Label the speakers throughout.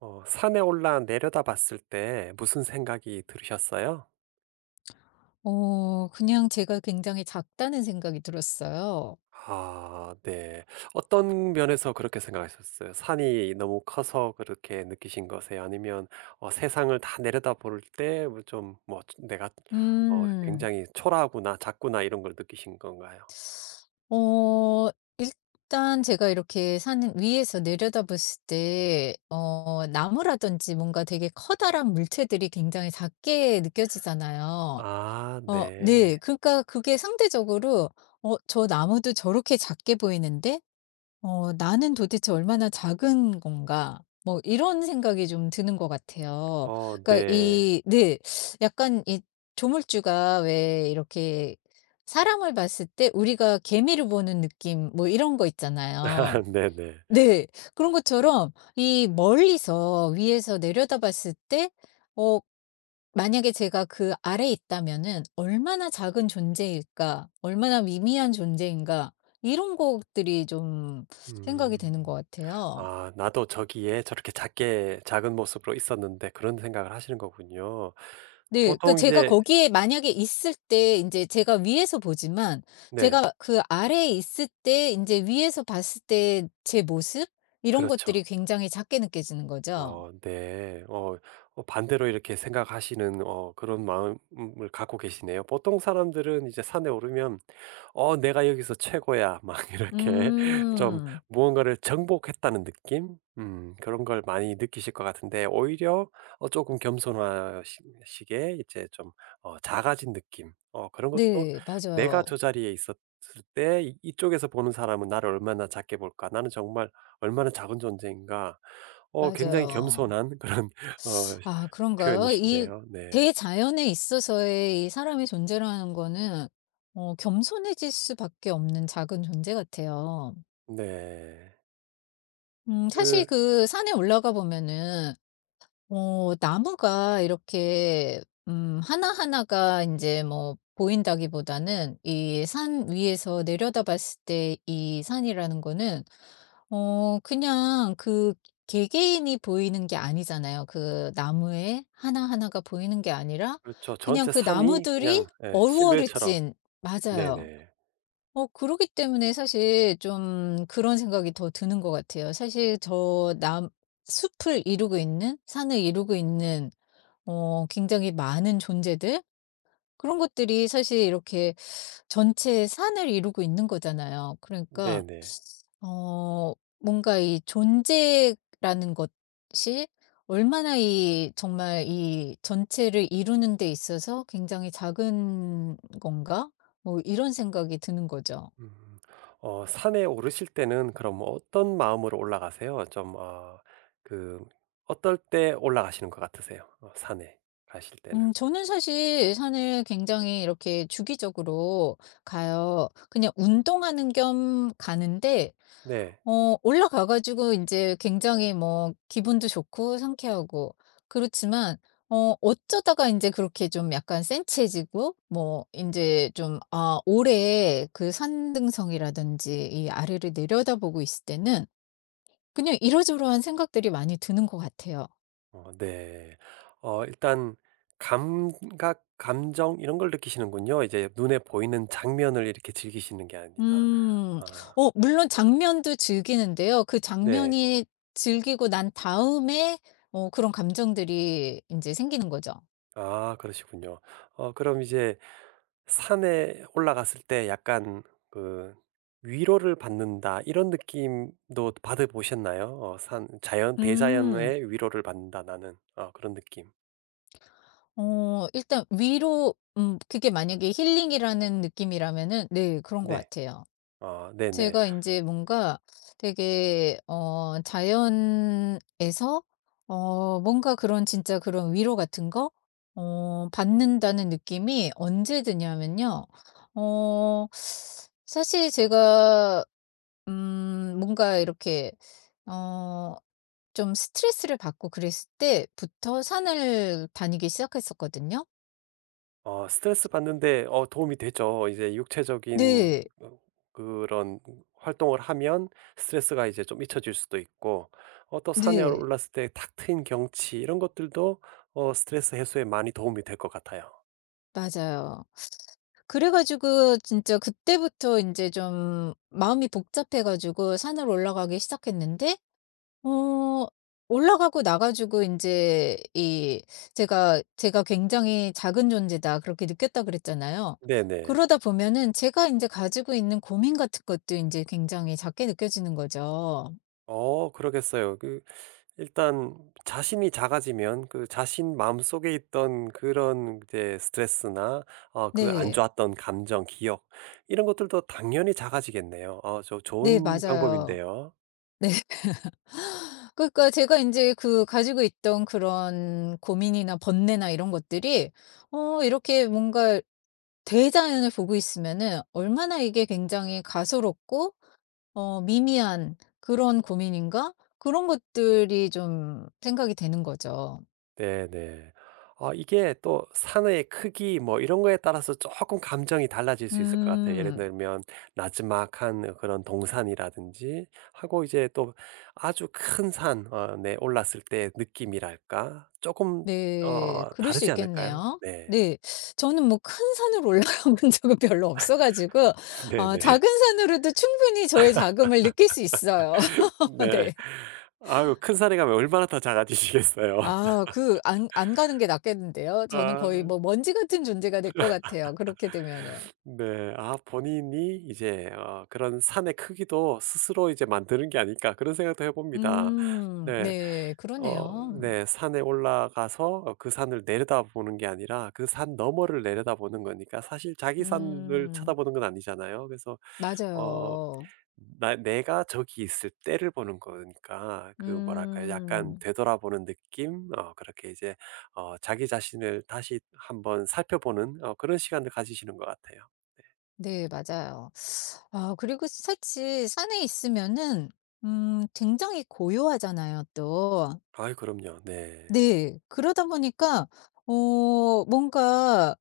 Speaker 1: 산에 올라 내려다 봤을 때 무슨 생각이 들으셨어요?
Speaker 2: 그냥 제가 굉장히 작다는 생각이 들었어요.
Speaker 1: 아, 네. 어떤 면에서 그렇게 생각하셨어요? 산이 너무 커서 그렇게 느끼신 거세요? 아니면 세상을 다 내려다 볼때 뭐 좀뭐 내가
Speaker 2: 음.
Speaker 1: 굉장히 초라하구나, 작구나 이런 걸 느끼신 건가요?
Speaker 2: 어 일단 제가 이렇게 산 위에서 내려다봤을 때 나무라든지 뭔가 되게 커다란 물체들이 굉장히 작게 느껴지잖아요.
Speaker 1: 아, 네.
Speaker 2: 네. 그러니까 그게 상대적으로 저 나무도 저렇게 작게 보이는데?' '나는 도대체 얼마나 작은 건가?' 뭐 이런 생각이 좀 드는 것 같아요. 그러니까
Speaker 1: 네.
Speaker 2: 이 네. 약간 이 조물주가 왜 이렇게 사람을 봤을 때 우리가 개미를 보는 느낌 뭐 이런 거 있잖아요.
Speaker 1: 네네.
Speaker 2: 네. 그런 것처럼 이 멀리서 위에서 내려다봤을 때어 만약에 제가 그 아래 있다면은 '얼마나 작은 존재일까? 얼마나 미미한 존재인가?' 이런 것들이 좀 생각이
Speaker 1: 음.
Speaker 2: 되는 것 같아요.
Speaker 1: 아, 나도 저기에 저렇게 작게 작은 모습으로 있었는데 그런 생각을 하시는 거군요.
Speaker 2: 네. 그
Speaker 1: 보통
Speaker 2: 제가
Speaker 1: 이제
Speaker 2: 거기에 만약에 있을 때 이제 제가 위에서 보지만
Speaker 1: 네,
Speaker 2: 제가 그 아래에 있을 때 이제 위에서 봤을 때 제 모습 이런
Speaker 1: 그렇죠.
Speaker 2: 것들이 굉장히 작게 느껴지는 거죠.
Speaker 1: 네. 반대로 이렇게 생각하시는 그런 마음을 갖고 계시네요. 보통 사람들은 이제 산에 오르면 내가 여기서 최고야. 막 이렇게 좀
Speaker 2: 음.
Speaker 1: 무언가를 정복했다는 느낌? 그런 걸 많이 느끼실 것 같은데, 오히려 조금 겸손하시게 이제 좀 작아진 느낌. 그런 것도
Speaker 2: 네.
Speaker 1: 내가
Speaker 2: 맞아요.
Speaker 1: 저 자리에 있었을 때 이쪽에서 보는 사람은 나를 얼마나 작게 볼까? 나는 정말 얼마나 작은 존재인가? 굉장히
Speaker 2: 맞아요.
Speaker 1: 겸손한 그런 어,
Speaker 2: 아 그런가요? 이
Speaker 1: 표현이신데요. 네.
Speaker 2: 대자연에 있어서의 이 사람의 존재라는 거는 겸손해질 수밖에 없는 작은 존재 같아요.
Speaker 1: 네.
Speaker 2: 사실
Speaker 1: 그,
Speaker 2: 그 산에 올라가 보면은 나무가 이렇게 하나하나가 이제 뭐 보인다기보다는 이 산 위에서 내려다 봤을 때 이 산이라는 거는 그냥 그 개개인이 보이는 게 아니잖아요. 그 나무의 하나하나가 보이는 게 아니라
Speaker 1: 그렇죠.
Speaker 2: 그냥
Speaker 1: 전체
Speaker 2: 그
Speaker 1: 산이
Speaker 2: 나무들이
Speaker 1: 그냥 예,
Speaker 2: 어루어루
Speaker 1: 실루엣처럼
Speaker 2: 찐 맞아요.
Speaker 1: 네네.
Speaker 2: 그러기 때문에 사실 좀 그런 생각이 더 드는 것 같아요. 사실 저 남 숲을 이루고 있는 산을 이루고 있는 굉장히 많은 존재들 그런 것들이 사실 이렇게 전체 산을 이루고 있는 거잖아요. 그러니까
Speaker 1: 네네.
Speaker 2: 어 뭔가 이 존재라는 것이 얼마나 이 정말 이 전체를 이루는 데 있어서 굉장히 작은 건가? 뭐 이런 생각이 드는 거죠.
Speaker 1: 음. 산에 오르실 때는 그럼 뭐 어떤 마음으로 올라가세요? 좀 그 어떨 때 올라가시는 것 같으세요? 산에 가실 때는?
Speaker 2: 저는 사실 산을 굉장히 이렇게 주기적으로 가요. 그냥 운동하는 겸 가는데
Speaker 1: 네.
Speaker 2: 올라가 가지고 이제 굉장히 뭐 기분도 좋고 상쾌하고 그렇지만 어쩌다가 이제 그렇게 좀 약간 센치해지고 뭐 이제 좀 아 오래 그 산등성이라든지 이 아래를 내려다보고 있을 때는 그냥 이러저러한 생각들이 많이 드는 것 같아요.
Speaker 1: 네. 일단 감각, 감정 이런 걸 느끼시는군요. 이제 눈에 보이는 장면을 이렇게 즐기시는 게 아니라.
Speaker 2: 음.
Speaker 1: 아
Speaker 2: 물론 장면도 즐기는데요. 그
Speaker 1: 네.
Speaker 2: 장면이 즐기고 난 다음에 그런 감정들이 이제 생기는 거죠.
Speaker 1: 아 그러시군요. 그럼 이제 산에 올라갔을 때 약간 그 '위로를 받는다.' 이런 느낌도 받아 보셨나요? 산 자연
Speaker 2: 음.
Speaker 1: 대자연의 '위로를 받는다 나는.' 그런 느낌.
Speaker 2: 일단 위로 그게 만약에 힐링이라는 느낌이라면은 네 그런 것
Speaker 1: 네.
Speaker 2: 같아요.
Speaker 1: 네네.
Speaker 2: 제가 이제 뭔가 되게 자연에서 뭔가 그런 진짜 그런 위로 같은 거 받는다는 느낌이 언제 드냐면요. 어 사실 제가 뭔가 이렇게 어 좀 스트레스를 받고 그랬을 때부터 산을 다니기 시작했었거든요.
Speaker 1: 스트레스 받는데 도움이 되죠. 이제 육체적인
Speaker 2: 네.
Speaker 1: 그런 활동을 하면 스트레스가 이제 좀 잊혀질 수도 있고 또 산에
Speaker 2: 네.
Speaker 1: 올랐을 때 탁 트인 경치 이런 것들도 스트레스 해소에 많이 도움이 될 것 같아요.
Speaker 2: 맞아요. 그래 가지고 진짜 그때부터 이제 좀 마음이 복잡해 가지고 산을 올라가기 시작했는데 어 올라가고 나 가지고 이제 이 제가 굉장히 작은 존재다 그렇게 느꼈다 그랬잖아요.
Speaker 1: 네네.
Speaker 2: 그러다 보면은 제가 이제 가지고 있는 고민 같은 것도 이제 굉장히 작게 느껴지는 거죠.
Speaker 1: 그러겠어요. 그 일단 자신이 작아지면 그 자신 마음속에 있던 그런 이제 스트레스나 그 안
Speaker 2: 네.
Speaker 1: 좋았던 감정, 기억 이런 것들도 당연히 작아지겠네요. 저
Speaker 2: 네
Speaker 1: 좋은
Speaker 2: 맞아요.
Speaker 1: 방법인데요.
Speaker 2: 그러니까 제가 이제 그 가지고 있던 그런 고민이나 번뇌나 이런 것들이 이렇게 뭔가 대자연을 보고 있으면은 얼마나 이게 굉장히 가소롭고 미미한 그런 고민인가? 그런 것들이 좀 생각이 되는 거죠.
Speaker 1: 네네. 아 이게 또 산의 크기 뭐 이런 거에 따라서 조금 감정이 달라질 수 있을 것 같아요. 예를
Speaker 2: 음.
Speaker 1: 들면 나지막한 그런 동산이라든지 하고 이제 또 아주 큰 산 네 올랐을 때 느낌이랄까? 조금
Speaker 2: 네. 그럴 수
Speaker 1: 다르지 않을까요?
Speaker 2: 있겠네요.
Speaker 1: 네.
Speaker 2: 네. 저는 뭐 큰 산을 올라가 본 적은 별로 없어 가지고
Speaker 1: 네네.
Speaker 2: 작은 산으로도 충분히 저의 자금을 느낄 수 있어요.
Speaker 1: 네.
Speaker 2: 네.
Speaker 1: 아유 큰 산에 가면 얼마나 더 작아지시겠어요.
Speaker 2: 아 그 안 가는 게 낫겠는데요. 저는 거의
Speaker 1: 아.
Speaker 2: 뭐 먼지 같은 존재가 될 것 같아요, 그렇게 되면은.
Speaker 1: 네. 아 본인이 이제 그런 산의 크기도 스스로 이제 만드는 게 아닐까 그런 생각도 해 봅니다.
Speaker 2: 음.
Speaker 1: 네.
Speaker 2: 네.
Speaker 1: 어
Speaker 2: 그러네요.
Speaker 1: 네. 산에 올라가서 그 산을 내려다보는 게 아니라 그 산 너머를 내려다보는 거니까 사실 자기 산을
Speaker 2: 음.
Speaker 1: 쳐다보는 건 아니잖아요. 그래서 어
Speaker 2: 맞아요.
Speaker 1: 나 내가 저기 있을 때를 보는 거니까 그 뭐랄까요? 약간
Speaker 2: 음.
Speaker 1: 되돌아보는 느낌? 그렇게 이제 자기 자신을 다시 한번 살펴보는 그런 시간을 가지시는 것 같아요.
Speaker 2: 네. 맞아요. 아 그리고 사실 산에 있으면은 굉장히 고요하잖아요 또.
Speaker 1: 아이 그럼요. 네.
Speaker 2: 네. 그러다 보니까 뭔가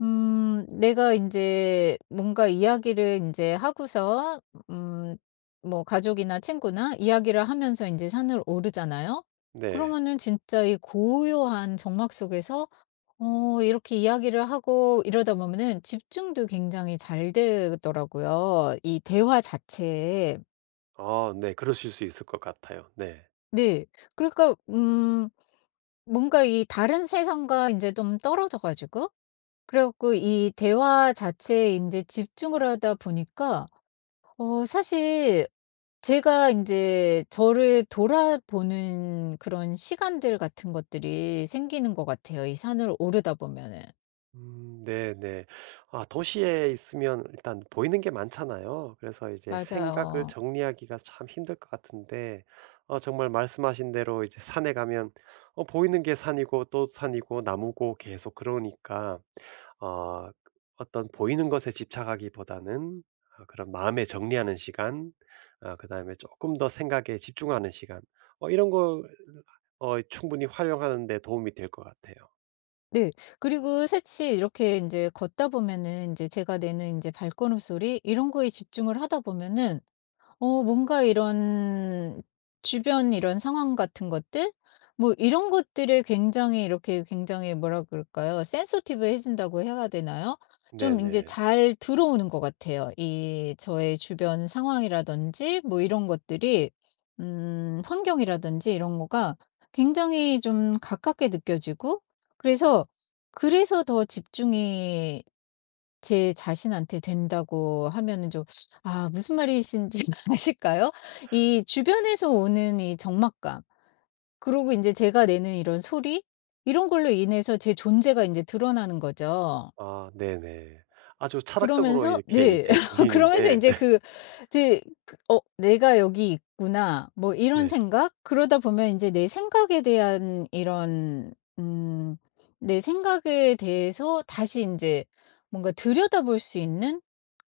Speaker 2: 내가 이제 뭔가 이야기를 이제 하고서 음 뭐 가족이나 친구나 이야기를 하면서 이제 산을 오르잖아요.
Speaker 1: 네.
Speaker 2: 그러면은 진짜 이 고요한 정막 속에서 이렇게 이야기를 하고 이러다 보면은 집중도 굉장히 잘 되더라고요, 이 대화 자체에.
Speaker 1: 아 네. 그러실 수 있을 것 같아요. 네.
Speaker 2: 네. 그러니까 뭔가 이 다른 세상과 이제 좀 떨어져 가지고 그래 갖고 이 대화 자체에 이제 집중을 하다 보니까 사실 제가 이제 저를 돌아보는 그런 시간들 같은 것들이 생기는 것 같아요, 이 산을 오르다 보면은. 음.
Speaker 1: 네네. 아 도시에 있으면 일단 보이는 게 많잖아요. 그래서 이제 생각을
Speaker 2: 맞아요.
Speaker 1: 정리하기가 참 힘들 것 같은데 정말 말씀하신 대로 이제 산에 가면 보이는 게 산이고 또 산이고 나무고 계속 그러니까 어 어떤 보이는 것에 집착하기보다는 그런 마음에 정리하는 시간 아 그다음에 조금 더 생각에 집중하는 시간 이런 걸 충분히 활용하는 데 도움이 될 것 같아요.
Speaker 2: 네. 그리고 사실 이렇게 이제 걷다 보면은 이제 제가 내는 이제 발걸음 소리 이런 거에 집중을 하다 보면은 뭔가 이런 주변 이런 상황 같은 것들? 뭐 이런 것들에 굉장히 이렇게 굉장히 뭐라 그럴까요? 센서티브해진다고 해야 되나요? 좀 이제
Speaker 1: 네네.
Speaker 2: 잘 들어오는 것 같아요. 이 저의 주변 상황이라든지 뭐 이런 것들이 환경이라든지 이런 거가 굉장히 좀 가깝게 느껴지고 그래서, 그래서 더 집중이 제 자신한테 된다고 하면은 좀 아 무슨 말이신지 아실까요? 이 주변에서 오는 이 적막감 그리고 이제 제가 내는 이런 소리 이런 걸로 인해서 제 존재가 이제 드러나는 거죠.
Speaker 1: 아 네네. 아주 철학적으로
Speaker 2: 그러면서
Speaker 1: 이렇게
Speaker 2: 네.
Speaker 1: 이제
Speaker 2: 그러면서 이
Speaker 1: 들리는데
Speaker 2: 제 그 네, 그 내가 여기 있구나.' 뭐 이런
Speaker 1: 네.
Speaker 2: 생각? 그러다 보면 이제 내 생각에 대한 이런 음 내 생각에 대해서 다시 이제 뭔가 들여다볼 수 있는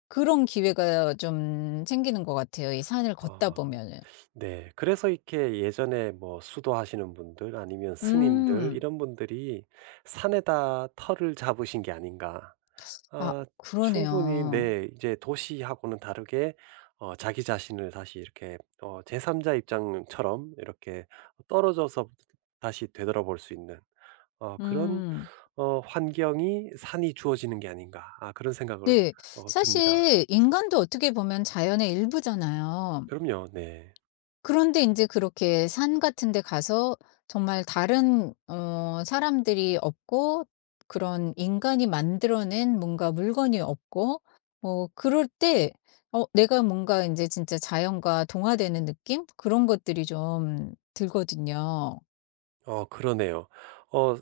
Speaker 2: 그런 기회가 좀 생기는 것 같아요, 이 산을 걷다
Speaker 1: 아
Speaker 2: 보면은.
Speaker 1: 네. 그래서 이렇게 예전에 뭐 수도하시는 분들 아니면 스님들
Speaker 2: 음.
Speaker 1: 이런 분들이 '산에다 터를 잡으신 게 아닌가.'
Speaker 2: 아
Speaker 1: 아 충분히
Speaker 2: 그러네요.
Speaker 1: 네 이제 도시하고는 다르게 자기 자신을 다시 이렇게 제3 자 입장처럼 이렇게 떨어져서 다시 되돌아볼 수 있는 그런
Speaker 2: 음.
Speaker 1: '환경이 산이 주어지는 게 아닌가.' 아 그런 생각을
Speaker 2: 네.
Speaker 1: 듭니다.
Speaker 2: 사실 인간도 어떻게 보면 자연의 일부잖아요.
Speaker 1: 그럼요. 네.
Speaker 2: 그런데 인제 그렇게 산 같은 데 가서 정말 다른 사람들이 없고 그런 인간이 만들어낸 뭔가 물건이 없고 뭐 그럴 때 내가 뭔가 인제 진짜 자연과 동화되는 느낌? 그런 것들이 좀 들거든요.
Speaker 1: 그러네요. 어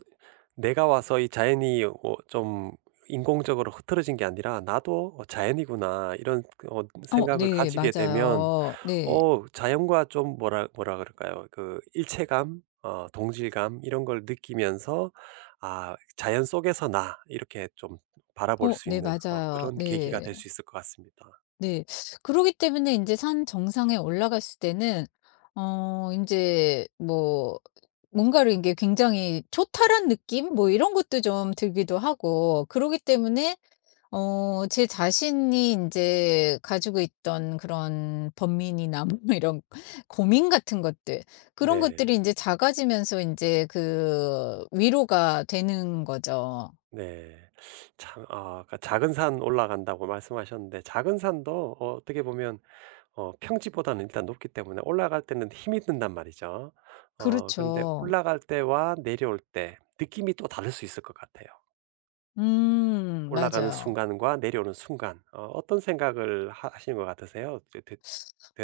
Speaker 1: 내가 와서 이 자연이 좀 인공적으로 흐트러진 게 아니라 '나도 자연이구나.' 이런 그
Speaker 2: 어
Speaker 1: 생각을
Speaker 2: 네
Speaker 1: 가지게 되면
Speaker 2: 맞아요. 네.
Speaker 1: 자연과 좀 뭐라 그럴까요? 그 일체감 동질감 이런 걸 느끼면서 '아 자연 속에서 나.' 이렇게 좀 바라볼
Speaker 2: 어
Speaker 1: 수
Speaker 2: 네
Speaker 1: 있는
Speaker 2: 맞아요.
Speaker 1: 그런 계기가 될
Speaker 2: 네.
Speaker 1: 수 있을 것 같습니다.
Speaker 2: 네. 그러기 때문에 인제 산 정상에 올라갔을 때는 인제 뭐 뭔가를 인제 굉장히 초탈한 느낌 뭐 이런 것도 좀 들기도 하고 그러기 때문에 제 자신이 인제 가지고 있던 그런 번민이나 뭐 이런 고민 같은 것들 그런
Speaker 1: 네.
Speaker 2: 것들이 인제 작아지면서 인제 그 위로가 되는 거죠.
Speaker 1: 네. 참 아 아까 작은 산 올라간다고 말씀하셨는데 작은 산도 어떻게 보면 평지보다는 일단 높기 때문에 올라갈 때는 힘이 든단 말이죠. 어런데
Speaker 2: 그렇죠.
Speaker 1: 올라갈 때와 내려올 때 느낌이 또 다를 수 있을 것 같아요. 올라가는
Speaker 2: 맞아요.
Speaker 1: 순간과 내려오는 순간 어떤 생각을 하시는것 같으세요?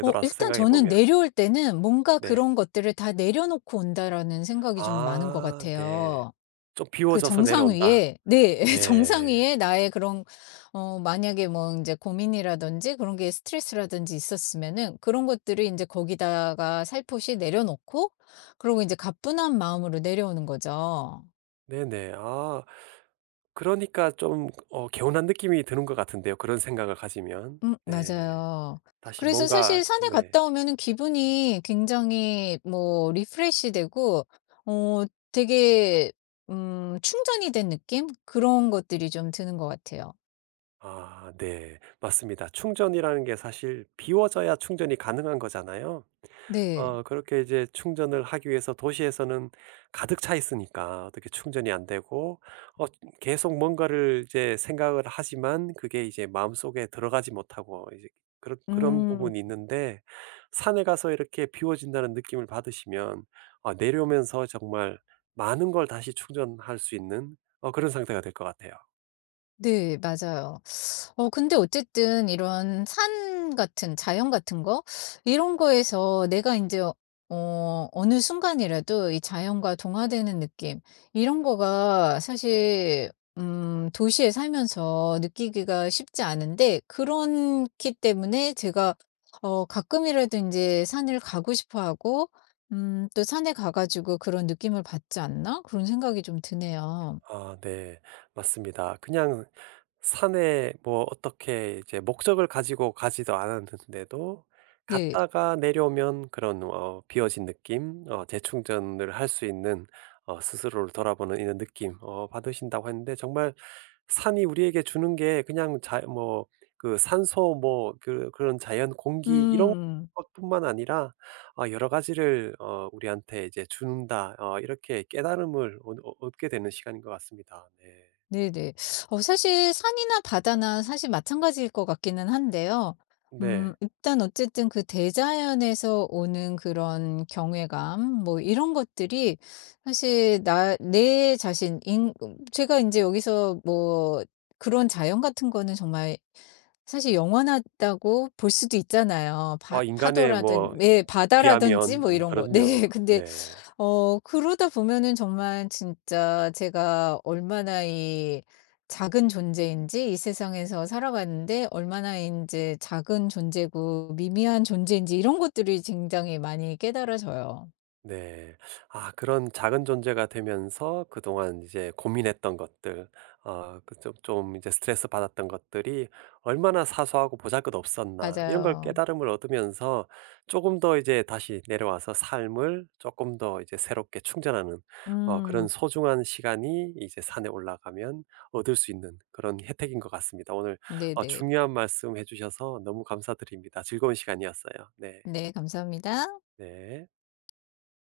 Speaker 2: 일단
Speaker 1: 생각해
Speaker 2: 저는
Speaker 1: 보면?
Speaker 2: 내려올 때는 '뭔가
Speaker 1: 네.
Speaker 2: 그런 것들을 다 내려놓고 온다.'라는 생각이 좀 많은 것
Speaker 1: 아 네.
Speaker 2: 같아요.
Speaker 1: 좀
Speaker 2: 그
Speaker 1: 비워져서
Speaker 2: 정상
Speaker 1: 내려온다.
Speaker 2: 위에 네. 정상
Speaker 1: 네.
Speaker 2: 위에 나의 그런 만약에 뭐 이제 고민이라든지 그런 게 스트레스라든지 있었으면은 그런 것들을 이제 거기다가 살포시 내려놓고 그리고 이제 가뿐한 마음으로 내려오는 거죠.
Speaker 1: 네네. 아 그러니까 좀 개운한 느낌이 드는 것 같은데요, 그런 생각을 가지면. 네.
Speaker 2: 맞아요.
Speaker 1: 다시
Speaker 2: 그래서
Speaker 1: 뭔가
Speaker 2: 사실 산에
Speaker 1: 네.
Speaker 2: 갔다 오면은 기분이 굉장히 뭐 리프레시 되고 어 되게 충전이 된 느낌? 그런 것들이 좀 드는 것 같아요.
Speaker 1: 아 네. 맞습니다. 충전이라는 게 사실 비워져야 충전이 가능한 거잖아요.
Speaker 2: 네.
Speaker 1: 그렇게 이제 충전을 하기 위해서 도시에서는 가득 차 있으니까 어떻게 충전이 안 되고 어 계속 뭔가를 이제 생각을 하지만 그게 이제 마음속에 들어가지 못하고 이제 그런
Speaker 2: 음.
Speaker 1: 부분이 있는데 산에 가서 이렇게 비워진다는 느낌을 받으시면 내려오면서 정말 많은 걸 다시 충전할 수 있는 그런 상태가 될 것 같아요.
Speaker 2: 네 맞아요. 근데 어쨌든 이런 산 같은 자연 같은 거 이런 거에서 내가 이제 어느 순간이라도 이 자연과 동화되는 느낌 이런 거가 사실 도시에 살면서 느끼기가 쉽지 않은데 그렇기 때문에 제가 가끔이라도 이제 산을 가고 싶어 하고 또 '산에 가 가지고 그런 느낌을 받지 않나?' 그런 생각이 좀 드네요.
Speaker 1: 아 네. 맞습니다. 그냥 산에 뭐 어떻게 이제 목적을 가지고 가지도 않았는데도
Speaker 2: 네.
Speaker 1: 갔다가 내려오면 그런 비어진 느낌 재충전을 할 수 있는 스스로를 돌아보는 이런 느낌 받으신다고 했는데 정말 산이 우리에게 주는 게 그냥 자 뭐 그 산소 뭐 그런 자연 공기 이런
Speaker 2: 음.
Speaker 1: 것뿐만 아니라 아 여러 가지를 우리한테 이제 준다. 이렇게 깨달음을 얻 얻 얻게 되는 시간인 것 같습니다. 네.
Speaker 2: 네네. 사실 산이나 바다나 사실 마찬가지일 것 같기는 한데요.
Speaker 1: 네.
Speaker 2: 일단 어쨌든 그 대자연에서 오는 그런 경외감 뭐 이런 것들이 사실 나 내 자신 인 제가 이제 여기서 뭐 그런 자연 같은 거는 정말 사실 영원하다고 볼 수도 있잖아요.
Speaker 1: 와
Speaker 2: 바
Speaker 1: 인간의 뭐
Speaker 2: 파도라든 예 바다라든지
Speaker 1: 비하면
Speaker 2: 뭐
Speaker 1: 네,
Speaker 2: 이런 거.
Speaker 1: 그럼요.
Speaker 2: 네. 근데
Speaker 1: 네.
Speaker 2: 그러다 보면은 정말 진짜 제가 얼마나 이 작은 존재인지 이 세상에서 살아가는데 얼마나 이제 작은 존재고 미미한 존재인지 이런 것들이 굉장히 많이 깨달아져요.
Speaker 1: 네. 아 그런 작은 존재가 되면서 그동안 이제 고민했던 것들 그 이제 스트레스 받았던 것들이 얼마나 사소하고 보잘것없었나 이런 걸
Speaker 2: 맞아요.
Speaker 1: 깨달음을 얻으면서 조금 더 이제 다시 내려와서 삶을 조금 더 이제 새롭게 충전하는 그런
Speaker 2: 음.
Speaker 1: 소중한 시간이 이제 산에 올라가면 얻을 수 있는 그런 혜택인 것 같습니다. 오늘
Speaker 2: 네네.
Speaker 1: 중요한 말씀 해 주셔서 너무 감사드립니다. 즐거운 시간이었어요. 네.
Speaker 2: 네 감사합니다.
Speaker 1: 네.